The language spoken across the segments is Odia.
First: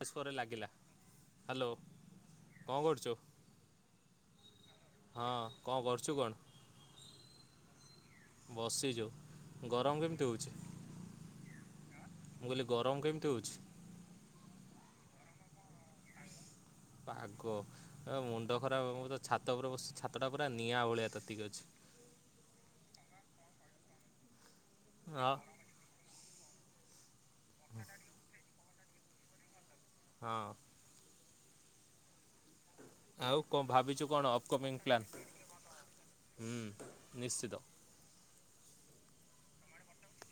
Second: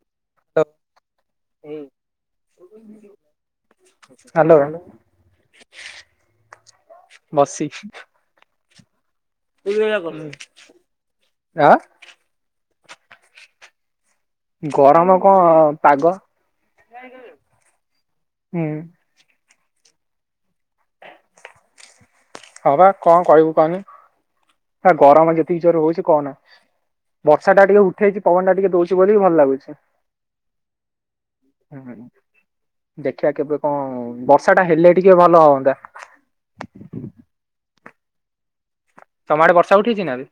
[unintelligible] ଲାଗିଲା, ହାଲୋ କଣ କରୁଚୁ? ହାଲୋ। ହଁ, କଣ କରୁଚୁ କଣ? ବସିଛି। ବସିଚୁ, ଗରମ କେମିତି ହୋଉଚି? ଆ ମୁଁ କହିଲି ଗରମ କେମିତି ହୋଉଚି? ଗରମ କଣ ପାଗ ପାଗ, ଆ ମୁଣ୍ଡ ହୁଁ ଖରାପ, ମୁଁ ତ ଛାତ ଉପରେ ବସିଚି ଛାତଟା ପୁରା ନିଆଁ ଭଳିଆ ତାତିକି ଅଛି। ହଁ ପା, କଣ କହିବୁ କହନି, ସା ହଁ ଗରମ ଯେତିକି ଜୋରରେ ହୋଉଚି କହନା। ବର୍ଷା ଟା ଟିକେ ଉଠେଇଚି, ପବନ ଟା ଟିକେ ଦୋଉଚି ବୋଲି ଭଲ ଲାଗୁଚି। ହଁ। ହୁଁ ହୁଁ, ଦେଖିଆ ଆଉ କେବେ କଣ, ଭାବିଛୁ ବର୍ଷା ଟା ଅପକମିଂ ହେଲେ ପ୍ଲାନ୍? ଟିକେ ଭଲ ହଅନ୍ତା। ହୁଁ, ନିଶ୍ଚିତ। ତମଆଡ଼େ ବର୍ଷା ଉଠେଇଚି ନା ଏବେ?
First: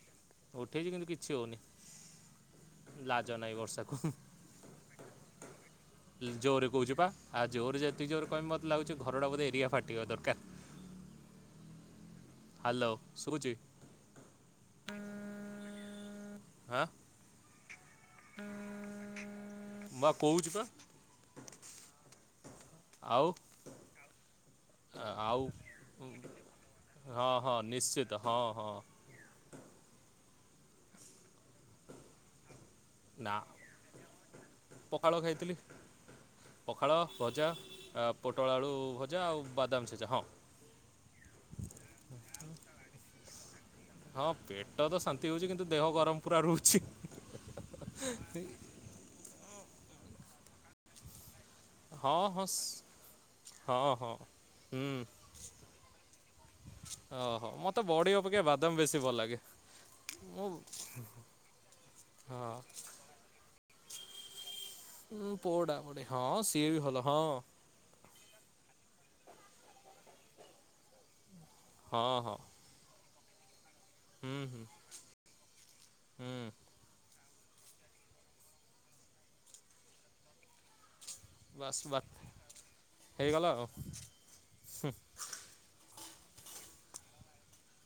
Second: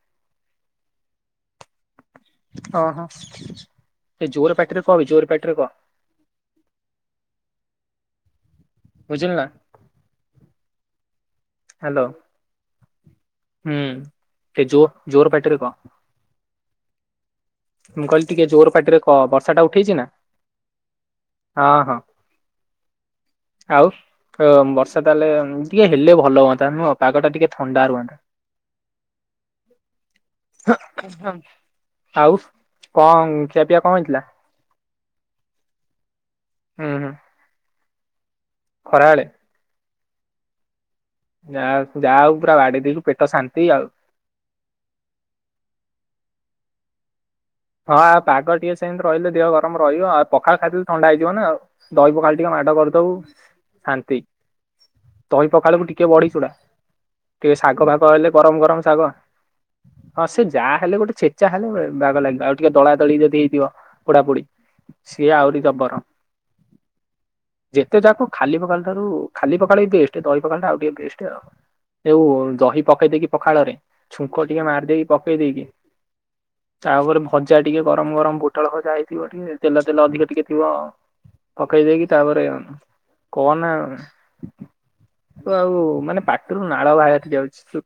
ଉଠେଇଚି କିନ୍ତୁ କିଛି ହୋଉନି। ଅ ହ, ଟିକେ ଜୋର ପାଟିରେ କହ ବେ, ଜୋର ପାଟିରେ କହ। ଜୋରରେ କୋହୁଚି ପା, ଆ ଯେତେ ତ ଜୋରେ କହିବି ମତେ ଲାଗୁଚି ଘରଟା ବୁଝିଲୁ ନା ବୋଧେ ଏରିଆ ଫାଟିବା ଦରକାର। ହାଲୋ। ହାଲୋ ଶୁଭୁଚି? ହୁଁ, ଟିକେ ଜୋ ଜୋର ପାଟିରେ କହ। ଆଁ ମୁଁ କହିଲି ଟିକେ ଜୋର ପାଟିରେ କହ, ବର୍ଷାଟା ଉଠେଇଚି ମୁଁ ନା? ବା କହୁଛି ପା ହଁ ହଁ। ଆଉ ଆଉ ବର୍ଷା ତାହେଲେ ଆଉ, ଟିକେ ହେଲେ ଭଲ ହୁଅନ୍ତା ନୁହଁ ପାଗ ଟା ହଁ ଟିକେ ହଁ ଥଣ୍ଡା ନିଶ୍ଚିତ, ରୁହନ୍ତା ହଁ ହଁ। [unintelligible] ଆଉ ନା କଣ ଖିଆ ପିଆ କଣ ହେଇଥିଲା? ପଖାଳ ଖାଇଥିଲି, ହୁଁ ପଖାଳ ହୁଁ ଭଜା, ପୋଟଳ ଆଳୁ ଖରାବେଳେ ଭଜା ଆଉ ବଦାମ ଛେଚା ହଁ। ଯାହା, ଯାହା ହଉ ପୁରା ବାଡେଇ ଦେଲୁ ପେଟ ଶାନ୍ତି ଆଉ। ହଁ ପେଟ ତ ଶାନ୍ତି ହୋଉଚି କିନ୍ତୁ ଦେହ ଗରମ ପୁରା ରୋହୁଚି। ହଁ, ପାଗ ଟିକେ ସେମିତି ରହିଲେ, ଦେହ ଗରମ ରହିବ, ଆଉ ପଖାଳ ଖାଇଦେଲେ ଥଣ୍ଡା ହେଇଯିବ ନା ଆଉ ଦହି ହଁ ପଖାଳ ହଁ ଟିକେ ମାଡ କରିଦବୁ, ହଁ ହଁ ଶାନ୍ତି। ହୁଁ ତହି ପଖାଳକୁ ଟିକେ ବଢିଚୁଡା, ଓହୋ ଟିକେ ମୋତେ ଶାଗ ବଡ଼ି ଫାଗ ହେଲେ, ଅପେକ୍ଷା ଗରମ ବାଦାମ ଗରମ ବେଶୀ ଶାଗ ଭଲ ଲାଗେ ହଁ ସେ ମୁଁ ଯା ହେଲେ, ଗୋଟେ ଛେଚା ହେଲେ, ବାଗ ଲାଗିବ, ଆଉ ଟିକେ ହଁ ଦଳା ତଳି ଯଦି ହେଇଥିବ, ପୋଡ଼ାପୋଡି, ସିଏ ଆହୁରି ପୋଡ଼ା ଜବର। ପୋଡ଼ି ହଁ ସିଏ ବି ଭଲ ହଁ ଯେତେ ଯାକ ଖାଲି ପଖାଳ ଠାରୁ ଖାଲି ପଖାଳ ବି ବେଷ୍ଟ, ଦହି ପଖାଳ ଟା ଆଉ ଟିକେ ବେଷ୍ଟ ଆଉ। ହଁ ଯଉ ହଁ ଦହି ପକେଇ ଦେଇକି ପଖାଳରେ, ହୁଁ ଛୁଙ୍କ ହୁଁ ଟିକେ ମାରିଦେଇକି, ପକେଇ ଦେଇେଇକି ହୁଁ ତା ପରେ ଭୋ ଭଜା ଟିକେ ଗରମ ଗରମ ପୋଟଳ ଭଜା ହେଇଥିବ ଟିକେ, ତେଲ ତେଲ ଅଧିକ ଟିକେ ଥିବ। ବାସ୍ ପକେଇ ବା ଦେଇକି ତାପରେୁ ହେଇଗଲା ଆଉ କନା ତ ଆଉ ମାନେ ପାଟିରୁ ନାଳ ବାହାର ବାହାରି ଯାଉଚି, ସେ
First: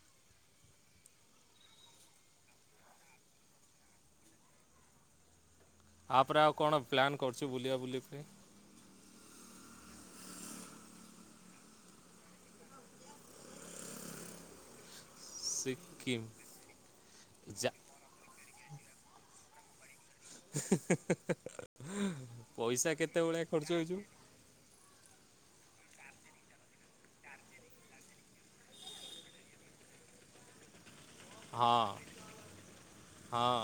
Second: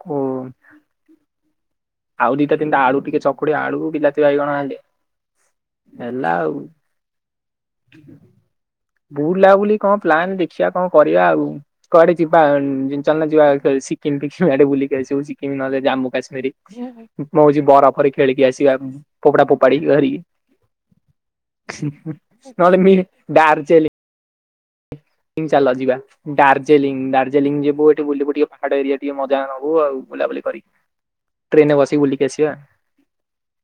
ଆଉ ଦିଟା ତିନଟା ଆଳୁ ଟିକେ ଚକୁଡିଆ, ଆଳୁକୁ ବିଲାତି ବାଇଗଣ ହେଲେ ଆ ପରେ ଆଉ କଣ ପ୍ଲାନ କରୁଛି ବୁଲିଆ ବୁଲି ପାଇଁ? ବୁଲାବୁଲି କଣ ପ୍ଲାନ୍ ଦେଖିବା କଣ କରିବା ଆଉ। କୁଆଡେ ଯିବା [unintelligible] ଚାଲୁନ ଯିବା କ ସିକିମ ଫିକିମ ଆଡ଼େ ବୁଲିକି ଆସିବୁ ସି କିମି ନହେଲେ ଜାମ୍ମୁ ସିକିମ୍ କାଶ୍ମୀର [unintelligible] ମୁଁ ହଉଛି ଯା ବରଫରେ ଖେଳିକି ଆସିବା ଫୋପଡା ଫୋପାଡି ଧରିକି। ପଇସା କେତେ ଭଳିଆ ନହେଲେ ମି ଖର୍ଚ୍ଚ ଦାର୍ଜିଲିଂ ହେଇଯିବ। [unintelligible] ଚାଲ ଯିବା। ଦାର୍ଜିଲିଂ ଦାର୍ଜିଲିଂ ଯିବୁ ଏଠି ବୁଲିବୁ ଟିକେ ପାହାଡ ଏରିଆ ଟିକେ ମଜା ନବୁ ଆଉ ବୁଲାବୁଲି କରି। ଟ୍ରେନରେ ହଁ ବସିକି ବୁଲିକି ଆସିବା। ହଁ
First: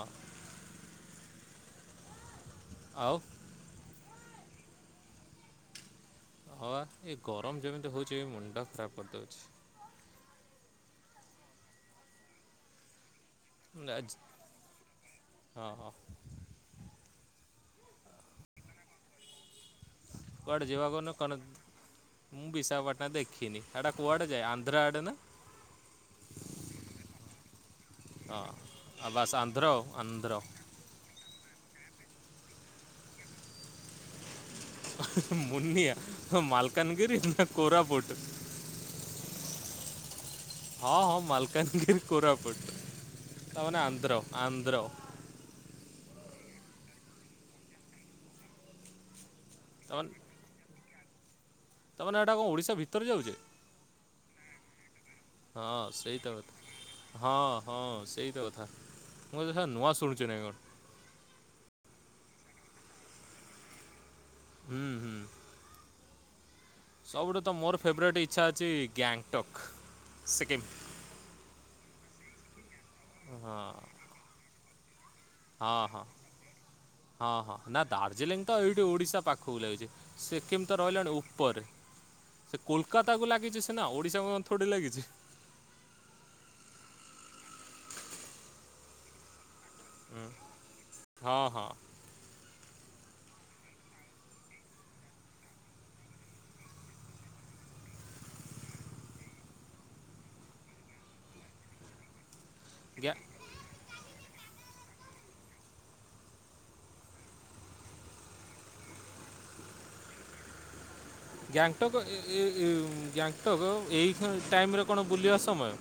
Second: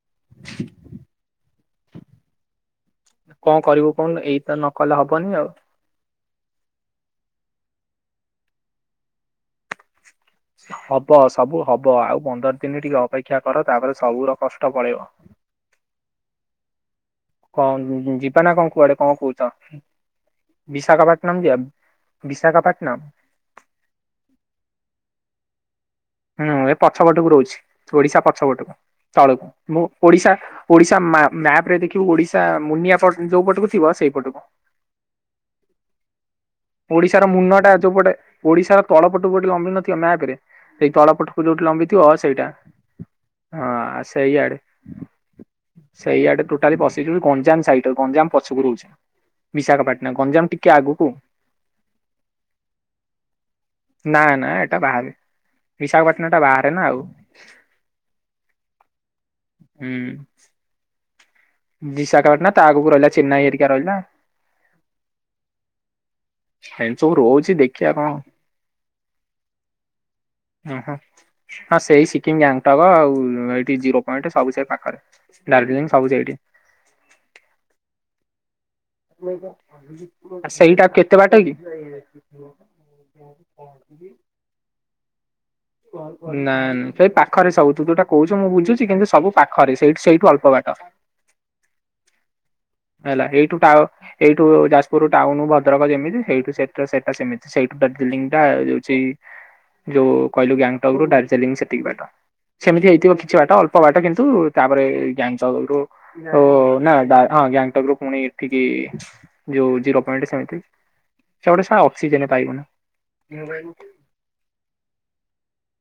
ଆଉ। କଣ କରିବୁ କହୁନୁ ଏଇ ତ ନକଲେ ହବନି ଆଉ? ହଁ ପା ଏ ଗରମ ଯେମିତି ହଉଛି ଏ ମୁଣ୍ଡ ଖରାପ କରିଦଉଛି। ହବ ସବୁ ହବ ଆଉ ପନ୍ଦର ଦିନ ଟିକେ ଅପେ କ୍ଷା କର ତାପରେ ଆଜି ସବୁର କଷ୍ଟ ପଳେଇବ। ହଁ ହଁ କଣ ଯିବା ନା କଣ କୁଆଡେ କଣ କହୁଛ? କୁଆଡେ ଯିବା କହୁନ କଣ? ବିଶାଖାପାଟନମ୍ ଯିବା? ମୁଁ ବିଶାଖାପାଟନମ୍ ବିଶାପାଟଣା ଦେ ଖୀନି ସେଟା କୁଆଡେ ଯାଏ ଆନ୍ଧ୍ରା ଆଡ଼େ ନା? ହୁଁ ଏ ପଛପଟକୁ ରହୁଛି ଓଡିଶା ହଁ ପଛପଟକୁ ଆଉ ବାସ୍ ତଳକୁ ଆନ୍ଧ୍ର ଆଉ ମୁଁ ଓଡିଶା। ଆନ୍ଧ୍ର ଓଡିଶା ମା ମ୍ୟାପ ରେ ଦେଖିବୁ ଓଡିଶା ମୁନିଆ ପଟ ଯୋଉ ପଟକୁ ଥିବ ସେଇପଟକୁ। ମୁନିଆ ହ ମାଲକାନଗିରି ଓଡିଶାର ନା ମୁନ ଟା ଯୋଉପଟେ କୋରାପୁଟ। ଓଡିଶାର ତଳପଟକୁ ଗୋଟେ ଲମ୍ବିନ ନଥିବ ମ୍ୟାପରେ ସେଇ ହଁ ହଁ ତଳପଟକୁ ଯୋଉଠି ମାଲକାନଗିରି ଲମ୍ବିଥିବ ସେଇଟା। କୋରାପୁଟ ହଁ ତାମାନେ ଆ ଆନ୍ଧ୍ର ସେଇ ଆଡେ। ଆନ୍ଧ୍ର ସେଇଆଡେ ଟୋଟାଲି ପଶିଯିବ ଗଞ୍ଜାମ ସାଇଡ ଗଞ୍ଜାମ ପଛକୁ ରହୁଛି। ତାମାନେ ବିଶାଖାପାଟଣା, ଗଞ୍ଜାମ ଟିକେ ଆଗକୁ। ତାମାନେ ଏଇଟା କଣ ଓଡିଶା ଭିତରେ ଯାଉଛି? ନା ନା ଏଟା ବାହାରେ ହଁ ସେଇ ବିଶାଖାପାଟଣା ତ ଟା କଥା ବାହାରେ ନା ଆଉ ହଁ। ହଁ ସେଇ ତ କଥା ମୁଁ [unintelligible] ନୂଆ ହୁଁ ଶୁଣୁଛି ନା କଣ? ବିଶାଖାପାଟଣା ତା ଆଗକୁ ରହିଲା ଚେନ୍ନାଇ ହେରିକା ରହିଲା। ହୁଁ ହୁଁ। ଏମିତି ସବୁ ସବୁଠୁ ରହୁଛି ତ ମୋର ଦେଖିବା କଣ ଫେବରେଟ ଇଚ୍ଛା ଅଛି ଗ୍ୟାଙ୍ଗଟକ୍। ସିକିମ୍ ଓହୋ ହଁ ସେଇ ସିିକିମ, ଗ୍ୟାଙ୍ଗଟକ ଆଉ ହଁ ଏଇଠି ଜିରୋ। ପଏଣ୍ଟେ ସବୁ ସେ ପାଖରେ। ହଁ ଦାର୍ଜିଲିଂ ହଁ ସବୁ ସେଇଠି ହଁ ହଁ ନା ଦାର୍ଜିଲିଂ। ତ ଏଇଠି ଓଡ଼ିଶା ପାଖକୁ ଲାଗିଛି ସିକିମ୍ ତ ସେଇଟା ରହିଲାଣି କେତେ ବାଟ କି? ଉପରେ। ସେ କୋଲକାତା କୁ ଲାଗିଛି ସିନା ଓଡିଶାକୁ ଥୋଡି ଲାଗିଛି। ଓ ଓ ନା ନ ସେଇ ପାଖରେ ସବୁ ତୁ ଯଉଟା କହୁଛୁ ମୁଁ ବୁଝୁଛି କିନ୍ତୁ ସବୁ ପା ଖ ରେ ସେଇଠୁ ହୁଁ। ସେଇଠୁ ଅଳ୍ପବାଟ। ହଁ ହଁ ହେଲା ଏଇଠୁ ଟା ଏଇଠୁ ଯାଜପୁର ଟାଉନ, ଭଦ୍ରକ ଯେମିତି ସେଇଠୁ ସେଟା ସେଟା ସେମିତି ସେଇଠୁ ଦାର୍ଜିଲିଂଟା ଯାଉଛି। ଯୋଉ କହିଲୁ ଗ୍ୟାଙ୍ଗଟକ ରୁ ଦାର୍ଜିଲିଂ ସେତିକି ବାଟ ସେମିତି ଗ୍ୟା ହେଇଥିବ କିଛି ବାଟ ଅ ପ ବାଟ କିନ୍ତୁ ତାପରେ ଗ୍ୟାଙ୍ଗଟକରୁ। ଓ ହୋ ନା ଦା ହଁ ଗ୍ୟାଙ୍ଗଟକରୁ ପୁଣି ଏଠିକି। ଯଉ ଜିରୋ ପଏଣ୍ଟ ସେମିତି। ସେ ଗୋଟେ ଶଳା ଗ୍ୟାଙ୍ଗଟକ ଏ ଅକ୍ସିଜେନ ପାଇବୁନୁ ଏ ଏ ଉଁ ଗ୍ୟାଙ୍ଗଟକ ଏଇ ଟାଇମରେ କଣ ବୁଲିବା ସମୟ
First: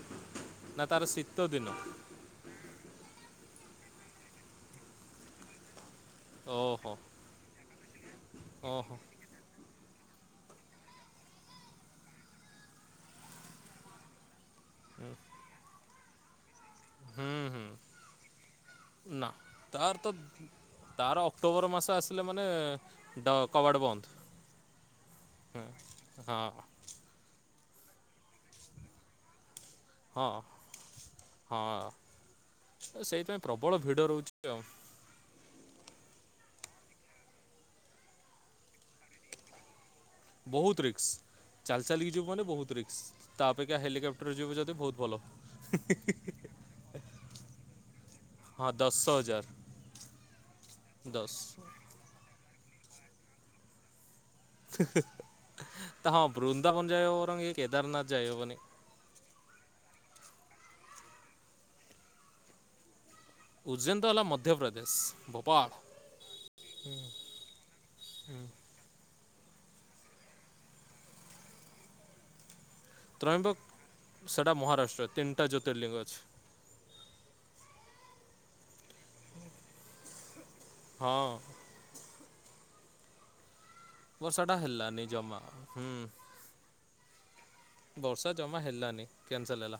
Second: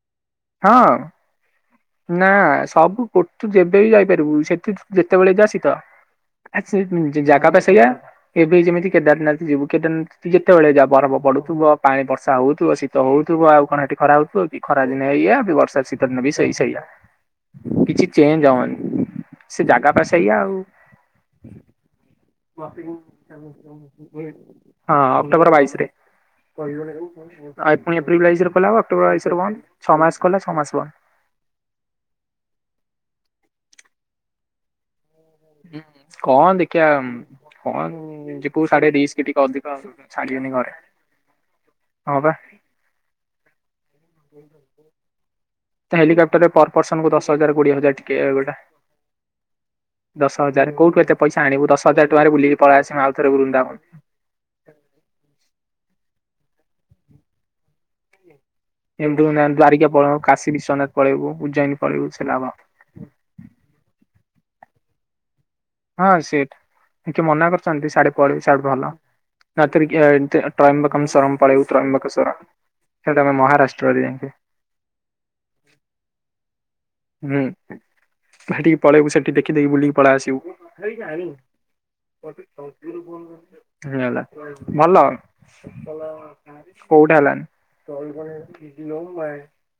ନା ହଁ ତାର ଶୀତ ଦିନ? ନା ସବୁ ଗୋ ତୁ ଯେବେ ବି ଯାଇପାରିବୁ ସେଠି ଯେତେବେଳେ ଯା ଶୀତ। ଓହୋ [unintelligible] ଜାଗା ପା ସେଆ ଏବେ ଯେମିତି ଓହୋ କେଦାରନାଥ ଯିବୁ କେଦାରନାଥ ତୁ ଯେତଅଳେ ଯାଆ ବରଫ ପଡୁଥିବ ପାଣି ବର୍ଷା ହଉଥିବ ଶୀତ ହଉଥିବ ଆଉ କଣ ହେଟି ଖରା ହଉଥିବ କି? ବି ଖରା ଦିନେ ହୁଁ ଏଇଆ ବି ବର୍ଷା ଶୀତ ଦିନେ ବି ସେଇ ସେଇଆ। ହୁଁ ହୁଁ। କିଛି ଚେଞ୍ଜ ହବନି ନା ସେ ଜାଗା ତାର ପା ତ ସେଇଆ ଆଉ। ହଁ ତାର ଅକ୍ଟୋବର ମାସ ଆସିଲେ ମାନେ ଡ କବାଟ ବନ୍ଦ ଅକ୍ଟୋବର ହଁ ବାଇଶିରେ। ହଁ ହଁ ପୁଣି ଏପ୍ରିଲ ବାଇଶିରେ ଖୋଲା ହବ ଅକ୍ଟୋବର ବାଇଶିରେ ବନ୍ଦ ଛଅ ମାସ ହଁ ଖୋଲା ଛଅ ମାସ ବନ୍ଦ। ହଁ ସେଇଥି ପାଇଁ ପ୍ରବଳ ଭିଡ଼ ରହୁଛି ଆଉ। ହୁଁ କଣ ଦେଖିଆ କଣ ଯେ କୋଉ ସାଡେ ରିସ୍କ ଟିକେ ଅଧିକ ଛାଡିବେନି ଘରେ ବହୁତ ରିକ୍ସ ଚାଲି ଚାଲିକି ହଁ ଯିବୁ ବା ମାନେ ବହୁତ ରିକ୍ସ ତା ଅପେକ୍ଷା ହେଲିକପ [unintelligible] ରେ ଯିବୁ ଯଦି ବହୁତ ଭଲ। ତ ହେଲିକାପ୍ଟରରେ ପର ପର୍ସନକୁ ଦଶ ହଜାର କୋଡିଏ ହଜାର ଟିକେ ଗୋଟା। ହଁ ଦଶ ହଜାର ଦଶ ହଜାର କୋଉଠୁ ଏତେ ଦଶ ପଇସା ଆଣିବୁ ଦଶ ହଜ ଟଙ୍କାରେ ବୁଲିକି ପଳେଇ ଆସିବୁ ଆଉଥରେ ବୃନ୍ଦାବନ। ତ ହଁ ବୃନ୍ଦାବନ ଯାଇହବ ବରଂ ଏ କେଦାରନାଥ ଯାଇହବନି। [unintelligible] ଦ୍ୱାରିକା ପଳେଇବୁ କାଶୀ ବିଶ୍ୱନାଥ ପଳେଇବୁ ଉଜ୍ଜୈନ ପଳେଇବୁ ସେ। [unintelligible] ଉଜ୍ଜୈନ ତ ହେଲା ମଧ୍ୟପ୍ରଦେଶ ଭୋପାଳ। ହଁ ସେଠ କିଏ ମନା କରିଚନ୍ତି ସିଆଡେ କୁଆଡେ ସିଆଡେ ଭଲ [unintelligible] ଟ୍ରୟମ୍ବକମ୍ ସରମ୍ ପଳେଇବୁ ତ୍ରୟମ୍ବକେଶ୍ଵର। ତ୍ରୟମ୍ବକ ସେଟା ମହାରାଷ୍ଟ୍ରରେ ତିନଟା ଜ୍ୟୋତିର୍ଲିଙ୍ଗ ଅଛି। ହୁଁ ହେଠିକ ପଳେଇବୁ ସେଠି ଦେଖି ଦେଇକି ବୁଲିକି ପଳେଇ ହଁ ଆସିବୁ। [inaudible] ହେଇଗଲା ବର୍ଷାଟା ଭଲ ହେଲାନି ଜମା ହୁଁ କୋଉଟା ବର୍ଷା ଜମା ହେଲାନି। ହେଲାନି କ୍ୟାନସଲ୍ ହେଲା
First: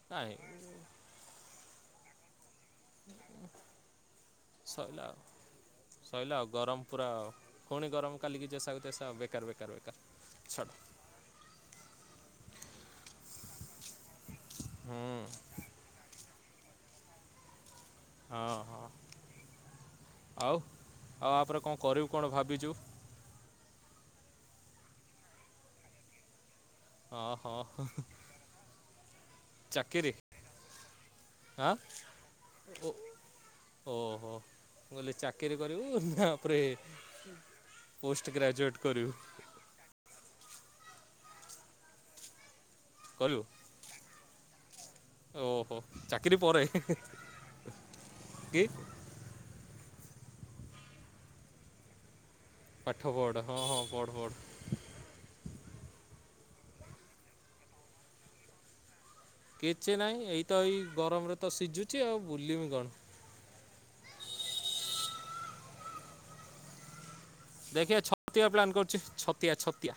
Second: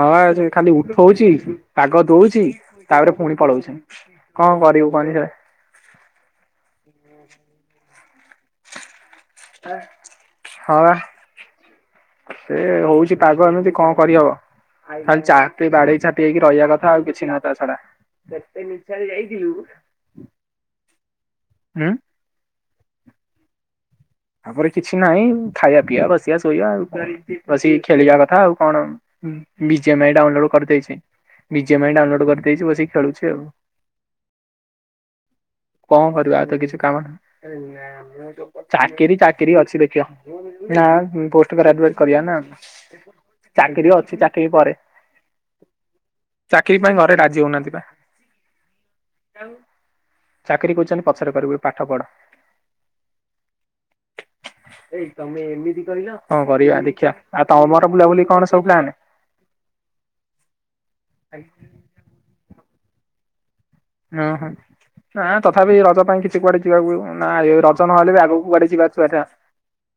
ହଁ ନାଇଁ ଆଜି ଖାଲି ଉ ଠଉଛି ପାଗ ଦଉଛି ତାପରେ ପୁଣି ପଳଉଛି କଣ କରିବୁ ସଇଲା କହନି ଆଉ ସେ ସଇଲା ଆଉ ଗରମ ପୁରା ପୁଣି ଗରମ କାଲିକି ଯେସା କୁ ତେସା ବେକାର ବେକାର ବେକାର ହଁ ଛାଡ଼ ବା ସେ ହଉଛି ପାଗ ଏମିତି କଣ କରିହବ। ଖାଲି ହୁଁ ଚାହା ପିଇ ବାଡେଇ ଛାଟି ହେଇକି ରହିଆ କଥା ଆଉ କିଛି ନା ତା ଛଡା। ହଁ ହଁ ଆଉ ଆ ପରେ କଣ ହୁଁ। କରିବୁ ଭାବିଛୁ? ଆ ପରେ କିଛି ନାହିଁ ଖାଇଆ ପିଇଆ ବସିଆ ଶୋଇଆ ଆଉ। ହଁ ହଁ ବସିକି ଖେଳିଆ କଥା ଆଉ କଣ ବି ଜେ ମା ଚାକିରି ଇ ଡାଉନଲୋଡ କରିଦେଇଛି। ବି ଆଁ ଜେ ମା ଇ ଡାଉନଲୋଡ କରିଦେଇଛି ଓ ବସିକି ଖେଳୁଛି ଆଉ। ଓହୋ ମୁ କହିଲି ଚା କଣ କରିବା ଆଉ ତ କିଛି କାମ ପୋଷ୍ଟ ନାହିଁ ଗ୍ରାଜୁଏଟ୍ କରିବୁ ଚାକିରି ଚାକିରି ଅଛି ଦେଖିବା। ନା ପୋଷ୍ଟ ଗ୍ରେଜୁଏଟ କରିଆ ନା। କରିବ? ଚାକିରି ଅଛି ଚାକିରି ପରେ। ଓହୋ ଚାକିରି ପରେ ପାଇଁ ଘରେ ରାଜି ହଉନାହାନ୍ତି ବା। କି। ଚାକିରି କଉଛନ୍ତି ପଛରେ କରିବୁ ଏବେ ପାଠ ପଢ। ପାଠ ପଢ ହଁ ହଁ ପଢ଼ ପଢ। କଣ କରିଆ ଦେଖିଆ ଆଉ ତମର ବୁଲାବୁଲି କଣ ସବୁ ପ୍ଲାନ? କିଛି ନାହିଁ ଏଇତ ଏଇ ଗରମରେ ତ ସିଝୁଛି ଆଉ ବୁଲିମି କଣ। ଓ ହଁ ନା ତଥାପି ରଜ ପାଇଁ କିଛି କିଛି କୁଆଡେ ଯିବାକୁ ନା ଏ ରଜ ନ ଦେଖିଆ ହେଲେ ବି ଆଗକୁ ଛତିଆ କୁଆଡେ ପ୍ଲାନ୍ ଯିବା କରୁଛି [unintelligible] ଛତିଆ ଛତିଆ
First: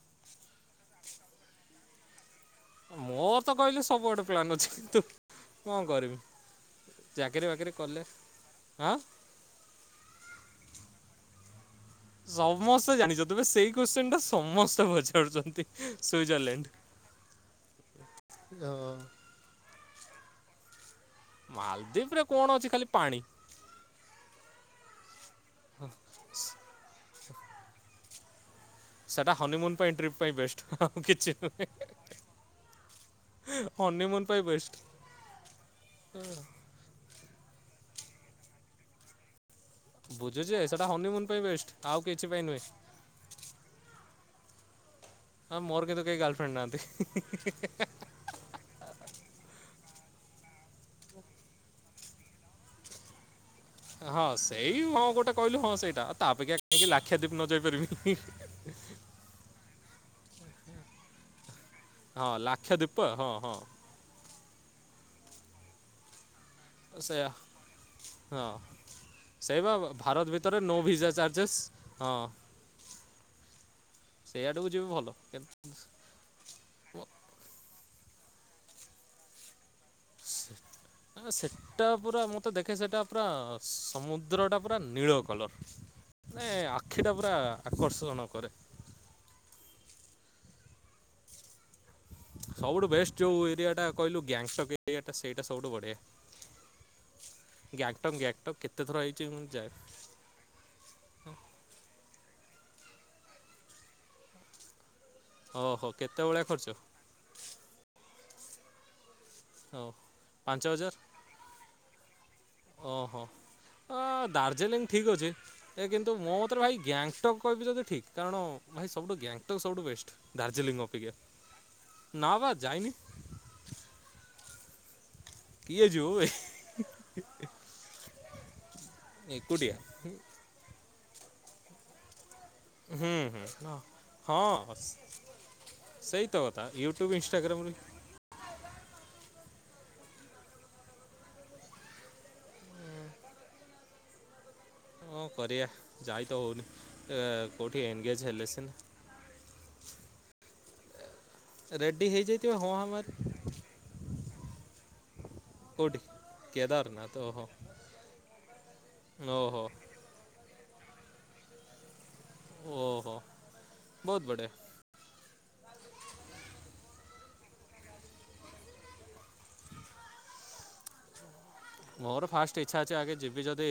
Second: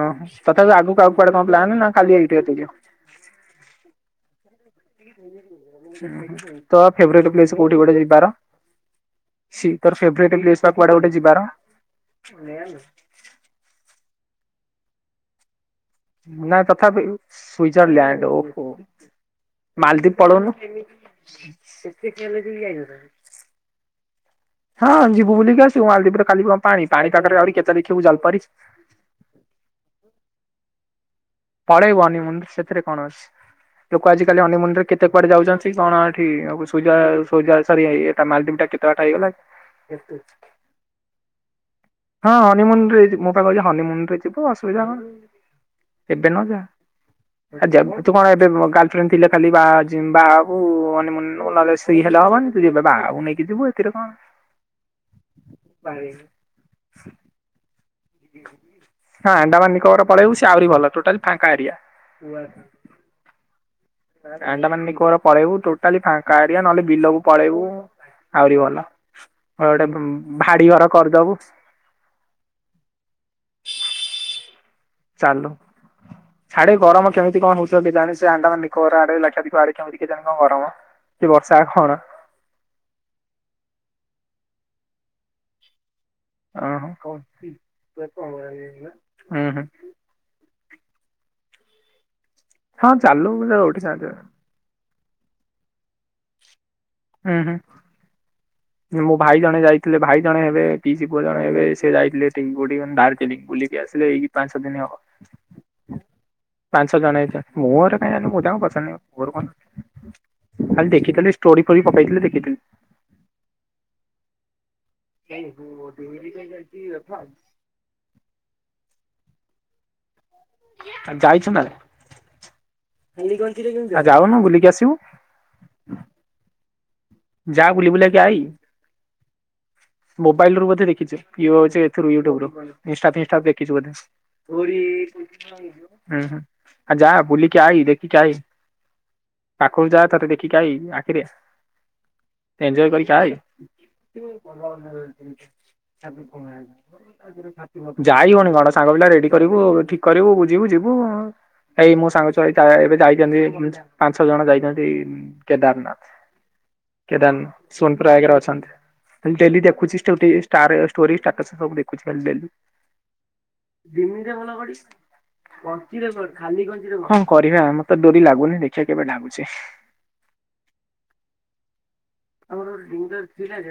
ଓହୋ ତଥାପି ଆଗୁକୁ ଆଉ କୁଆଡେ କଣ ପ୍ଲାନ୍ ନା ଖାଲି ଏଇଠୁ ଏତିକି? ମୋ ତ କହିଲି ସବୁଆଡେ ପ୍ଲାନ୍ ଅଛି କିନ୍ତୁ କ'ଣ କରିବି ତ ଫେଭରୋଟେ ଚାକିରି ପ୍ଲେସ ବାକିରି କୋଉଠି ଗୋଟେ କଲେ ଯିବାର ହଁ ଶି ତ ଫେଭରେଟ ପ୍ଲେସ କୁଆଡେ ଗୋଟେ ଯିବାର ସମସ୍ତେ ଜାଣିଛ ତୁମେ ସେଇ କୋଶ୍ଚନ ଟା ସମସ୍ତେ ପଚାରୁଛନ୍ତି ନା ସୁଇଜରଲ୍ୟାଣ୍ଡ ତଥାପି ସ୍ଵିଜରଲ୍ୟାଣ୍ଡ ଓ ହଁ ମାଲଦୀପ ପଳଉନ ମାଲଦୀପ ରେ କଣ ଅଛି ଖାଲି ପାଣି ହଁ ଯିବୁ ବୁଲିକି ଆସିବୁ ମାଲଦିପ ରେ ଖାଲି କଣ ପାଣି ପାଣି ପାଖରେ କେତ ଦେଖିବୁ ଜଲପରି ସେଇଟା ହନିମୁନ୍ ପାଇଁ ଟ୍ରିପ୍ ପାଇଁ ବେଷ୍ଟ ଆଉ କିଛି ନୁହେଁ ପାଳେଇବୁ ହନିମୁନ ସେଥିରେ କଣ ଅଛି ଲୋକ ହନିମୁନ୍ ଆଜିିକାଲି ପାଇଁ ବେଷ୍ଟ ହନିମୁନରେ କେତେ କୁଆଡେ ଯାଉଛନ୍ତି କଣ ଏଠି ପୁଜା ସରି ଏଟା ମାଲଦୀପ ଟା କେତେ ବାଟା ହେଇଗଲା ବୁଝୁଛି ଯେ ସେଟା ହନିମୁନ୍ ପାଇଁ ବେଷ୍ଟ ଆଉ କିଛି ପାଇଁ ହଁ ନୁହେଁ ହନିମୁନ ରେ ମୋ ପାଖ କହୁଛି ହନିମୁନ ରେ ଯିବୁ ଅସୁବିଧା କଣ ହଁ ମୋର କିନ୍ତୁ କେହି ଏବେ ନ ଗାର୍ଲଫ୍ରେଣ୍ଡ ଯା। ଆ ଯା ନାହାଁନ୍ତି ତୁ କଣ ଏବେ ଗାର୍ଲଫ୍ରେଣ୍ଡ ଥିଲେ ଖାଲି ବାହାବୁ ବହାହେବୁ ହନିମୁନ ମ ନହେଲେ ସେଇ ହେଲେ ହବନି ତୁ ଯବେ ବାହା ହେବୁ ନେଇକି ଯିବୁ ଏଥିରେ କଣ ହଁ ସେଇ ହଁ ଗୋଟା କହିଲୁ ହଁ ସେଇଟା ତା ଅପେକ୍ଷା କାହିଁକି ଲାକ୍ଷାଦୀପ ନ ଯାଇ ପାରିବି ହଁ ଆଣ୍ଡାମାନ ନିକୋବର ପଳେଇ ବୁ ସେ ଆହୁରି ଭଲ ଟୋଟାଲ ଫାଙ୍କା ଏରିଆ ତ ହଁ ହଁ ଆଣ୍ଡାମାନ ନିକୋବର ପଳେଇବୁ ଟୋଟାଲ ଫାଙ୍କା ଏରିଆ ନହେଲେ ବିଲକୁୁ ସେଇଆ ପଳେଇବୁ ହଁ ଆହୁରି ଭଲ ସେଇ ବା ଗୋଟେ ଭାରତ ଭିତରେ ଭାଡି ନୋ ଘର ଭିଜା କରିଦବୁ ଚାର୍ଜେସ୍ ହଁ ସେଇଆଡେକୁ ଯିବୁ ଭଲ ଚାଲୁ କିନ୍ତୁ ଛାଡେ ଗରମ କେମିତି କଣ ହଉଛ କି ଜାଣ ସେ ଆଣ୍ଡାମାନ ନିକୋବର ଆଡେ ଲାକ୍ଷାଦ୍ଵୀପ ଆଡେ କେମିତି କେଜାଣି କଣ ଗରମ। କି ସେ ବର୍ଷା ସେଟା କଣ ପୁରା ମୋତେ ତ ଦେଖେ ସେଇଟା ପୁରା ସମୁଦ୍ର ଟା ପୁରା ନୀଳ କଲର ମାନେ ଓହୋ ହୁଁ ଆଖି ଟା ପୁରା ଆକର୍ଷଣ କରେ ହଁ ହୁଁ ସବୁଠୁ ହଁ ବେଷ୍ଟ ଚାଲୁ ଯୋଉ ଏରିଆ ଟା ଗୋଟେ କହିଲୁ ଗ୍ୟାଙ୍ଗଟକ ଏରିଆ ଟା ସେଇଟା ସବୁଠୁ ବଢିଆ ହୁଁ ହୁଁ ମୋ ହେଇଛି ଭାଇ ମୁଁ ଜଣେ ଯାଏ ଯାଇଥିଲେ ଭାଇ ଜଣେ ହେବେ ପିଇସୀ ପୁଅ ଜଣେ ହେବେ ସେ ଯାଇଥିଲେ ଏଇଠି କୋଉଠି କହିଲ ଦାର୍ଜିଲିଂ ବୁଲିକି ଆସିଲ ଏଇକି ପାଞ୍ଚ ସାତ ଦିନ ହବ ଓହୋ କେତେ ଭଳିଆ ଖର୍ଚ୍ଚ ପାଞ୍ଚ ଛଅ ଜଣ ହେଇଛ ମୁଁ ଆରେ କାଇଁ ଆଉ ମୁଁ ତାଙ୍କୁ ପଚାରିନି ଆଉ ମୋର ଓ ପାଞ୍ଚ କଣ ଖାଲି ହଜାର ଦେଖିଥିଲି ଷ୍ଟୋରି ଫୋରି ପକେଇଥିଲେ ଦେଖିଥିଲି ଓହୋ ଦାର୍ଜିଲିଂ ଠିକ୍ ଅଛି ଏ କିନ୍ତୁ ମୋ ମତରେ ଭାଇ ଗ୍ୟାଙ୍ଗଷ୍ଟକ୍ କହିବି ଯଦି ଠିକ୍ କାରଣ ଭାଇ ସବୁଠୁ ଗ୍ୟାଙ୍ଗଟକ୍ ସବୁଠୁ ବେଷ୍ଟ ଦାର୍ଜିଲିଂ ଅପେକ୍ଷା ଆଉ ଯାଇଛୁ ନା ନା ବା ଯାଇନି ଯାଉନୁ ବୁଲିକି ଆସିବୁ କିଏ ଯିବ ୱେ ଯା ବୁଲି ବୁଲା କି ଆଈ ଏକୁଟିଆ। ମୋବାଇଲ ରୁ ମଧ୍ୟ ଦେଖିଛି ଏଥିରୁ ୟୁଟୁବ ର ଇନ୍ସଟା ହୁଁ ଫିନ୍ସଟା ହୁଁ ହଁ। ଦେଖିଛୁ ବୋଧେ ହଁ ସେଇ ହୁଁ ହୁଁ ତ କଥା ଆଉ ୟୁଟ୍ୟୁବ୍ ଯାହା ବୁଲିକି ଆ ଇନଷ୍ଟାଗ୍ରାମରେ କାଇ ପାଖରୁ ଯା ଥରେ ଦେଖିକି ଆଇ ଆଖିରେ ଏନ୍ଜୋୟ କରିିକ ଆଇ କଣ କରିବା ତ ହଉନି। ଏ କୋଉଠି ଏନଗେଜ୍ ଯାଇ ହେଲେ ହଉନି କଣ ସିନା ସାଙ୍ଗ ପିଲା ରେଡି କରିବୁ ଠିକ କରିବୁ ବୁଝିବୁ ଯିବୁ ଏଇ ରେଡ଼ି ମୋ ସାଙ୍ଗ ଛୁଆ ହେଇଯାଇଥିବେ ହଁ ଏବେ ହାମାରେ ଯାଇଛନ୍ତି ପାଞ୍ଚ ଛ ଜଣ ଯାଇଛନ୍ତି କୋଉଠି? କେଦର କେଦାରନାଥ ସୋନପ୍ରଏକ ରେ ଅଛନ୍ତି। ଡେଲି ଓହୋ ଦେଖୁଚି ଷ୍ଟୋଟି, ଷ୍ଟାର, ଷ୍ଟୋରି, ଷ୍ଟାଟସ୍ ସବୁ ଦେ ଖୁଚି କାଳିଜାଇ। ଓହୋ ବହୁତ ତିନିଟା ବଢ଼ିଆ। ଭଲକଲି। କଣ କରିବା ଆମର ତ ଡୋରି ଲାଗୁନି ଦେଖିବା କେବେ ଲାଗୁଚି। ମୋର ଫାଷ୍ଟ ଇଚ୍ଛା ଅଛି ଆଗେ ଯିବି ଯଦି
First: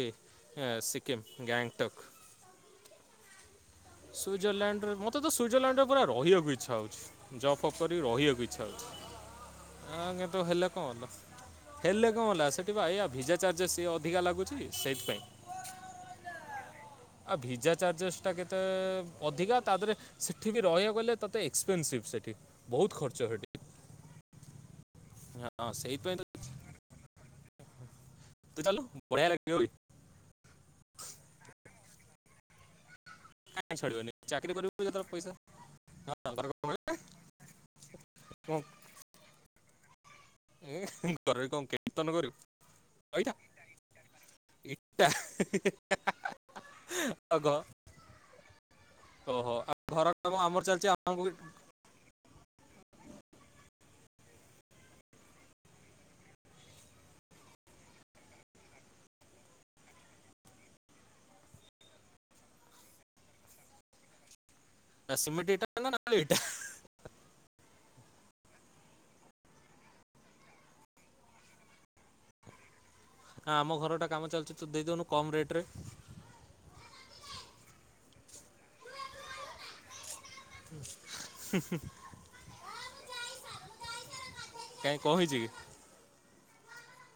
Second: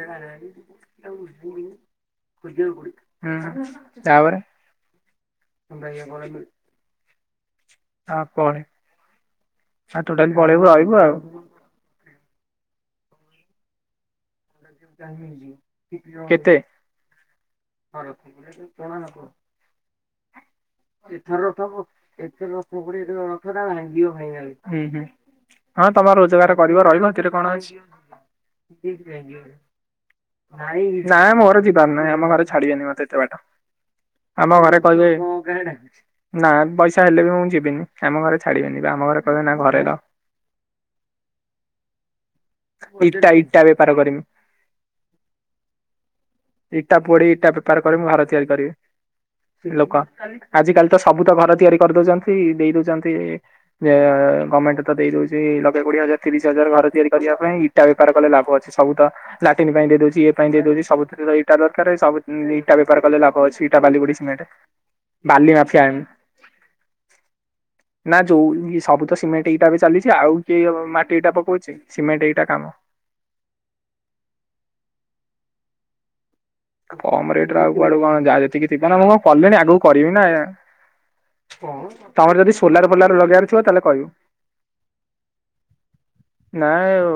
ଏ ସିକିମ୍ ଗ୍ୟାଙ୍ଗଟକ୍। ଭାଗ୍ୟକୁ ଆଁ। ସୁଇଜରଲ୍ୟାଣ୍ଡରେ ମୋତେ ତ ସୁଇଜରଲ୍ୟାଣ୍ଡ ରେ ପୁରା ରହିଆକୁ ଇଚ୍ଛା ହୋଉଚି। ଯବ୍ ଫବ୍ କରି ହଁ ରହିଆକୁ ପଳେ ଇଚ୍ଛା ହୋଉଚିବ। ଆଉ ଆ ଟୋଟାଲି କିନ୍ତୁ ପଳେଇବୁ ହେଲେ କଣ ରହିବୁ ହେଲା। ଆଉ। ହେଲେ କଣ ହେଲା ସେଠି ବା ଏଇଆ ଭିଜା ଚାର୍ଜେସ୍ ଟିକେ ଅଧିକା ଲାଗୁ ଚି। କେତେ? ଆଉ ଭିଜା ଚାର୍ଜେସ୍ ଟା କେତେ ଅଧିକା। ତା ଦେହରେ ସେଠି ବି ରହିଆକୁ ହେଲେ ତତେ ଏକ୍ସପେନସିଭ୍ ସେଠି। ହଁ ବହୁତ ତମେ ଖର୍ଚ୍ଜ ସେଠି ହଁ ସେଇଥିପାଇଁ ତ ରୋଜଗାର କରିବ ରହିବ। ସେଥିରେ କଣ ଅଛି। ତୁ ଚାଲୁନୁ ବଢିଆ ଲାଗିବ ବେ। ନାଇଁ ନା ମୋର ଯିବାର ନାଇଁ, ଆମ ଘରେ ଛାଡ଼ିିବେନି ମତେ ଏତେ ବାଟ। କାଇଁ ଛାଡ଼ିବନି ଚାକିରି ଆମ କରିବୁ ଘରେ ଯେତେବେଳେ କହିବେ ପଇସା ମୁଁ କଇଁ ହଁ ଡାକୁଚି। ଘରେ ନା କ'ଣ କହିବେ? ପଇସା ହେଲେ ବି ମୁଁ ଯିବିନି, ଆମ ଘରେ ଛାଡିବେନି ବା। ଆମ ଘରେ କହିବେ ନା ଘରେ ରହ। ଏ ଘରେ କଣ କୀର୍ତ୍ତନ କରିବୁ? ଇଟା ଅଇଥା ଇଟା ବେପାର କରିମି ଇଟା ହେ ହେ। ଇଟା ପୋଡି ଇଟା ବେପାର କରି ମୁଁ ଘର ତିଆରି କରିବି। ଆଉ ଲୋକ, ଘର କାମ ଆମର ଚାଲିଛି ଆଜିକାଲି ତ ସବୁ ଆମକୁ ତ ଘର ତିଆରି କରଦୋ ଉଚନ୍ତି ଦେଇ ଦୋଉଚନ୍ତି ଯେ ଏ ଗମେଣ୍ଟ ତ ଦେଇ ଦୋଉଚି ଲକ୍ଷେ କୋଡିଏ ହଜାର, ତିରିଶ ହଜାର ଘର ତିଆରି କରିବା ପାଇଁ ଇଟା ବେପାର କଲେ ଲାଭ ଅଛି। ସବୁ ତ ଲାଟିନ୍ ପାଇଁ ଦେଇ ଦୋଉଚି ଇଏ ପାଇଁ ଦେଇ ଦୋଉଚି ସବୁଥିରେ ତ ଇଟା ଦରକାର, ସବୁଦିନ ଇଟା ବେପାର କଲେ ଲାଭ ଅଛି, ଇଟା ବାଲି ଗୋଡି ସିମେଣ୍ଟ। ସିମେଣ୍ଟ ବାଲି ଇଟା ନା ମାଫିଆଙ୍ଗ ନାଲି ଇଟା ନା ଯୋଉ ସବୁ ତ ସିମେଣ୍ଟ ଇଟା ବି ଚାଲିଚି ଆଉ କିଏ ମାଟି ଇଟା ପକୋଉଚି। ସିମେଣ୍ଟ ଇଟା କାମ। ଆମ ଘର ଟା କାମ ଚାଲୁଚି ତତୁ ଦେଇଦୋଉନୁ କମ୍ ରେଟ୍ ରେ। କମ୍ ରେଟ୍ ରେ ଆଉ କୁଆଡୁ କଣ ଯାହା ଯେତିକି ଥିବ ନା। ମୁଁ କଣ କଲିଣି ଆଗକୁ କରିବି ନା। ତମର ଯଦି ସୋଲାର ଫୋଲାର ଲଗେଇୟାର ଥିବ ତାହେଲେ କହିବୁ। କାଇଁ କଣ ହେଇଚି କି? ନାଏ ଓ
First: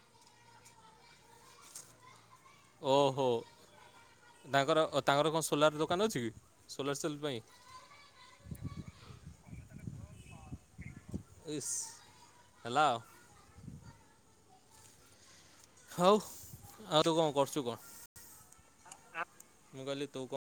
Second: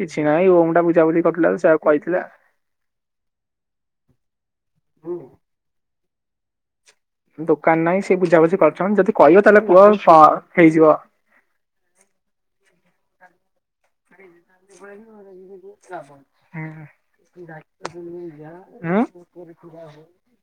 କିଛି ନାହିଁ ଓମ୍ ଟା ବୁଝାବୁଝି କରଥୁଲା ତ ସେୟାକୁ କଇଥିଲା। ଓହୋ ତାଙ୍କର ତାଙ୍କର କଣ ସୋଲାର ଦୋକାନ ଅଛି କି? ସୋଲାର ସେଲ ଦୋକାନ ନାହିଁ ସେ ବୁଝାବୁଝି କରୁଚନ୍ତି ଯଦି କହିବ ତାହେଲେ କୁହ ଅ ହେଇଯିବ। ଇସ୍ ହେଲା ଆଉ। [unintelligible] ହଉ ଆଉ ତୁ କଣ କରୁଚୁ କଣ? ମୁଁ କହିଲି ତୁ ମୁଁ? କଣ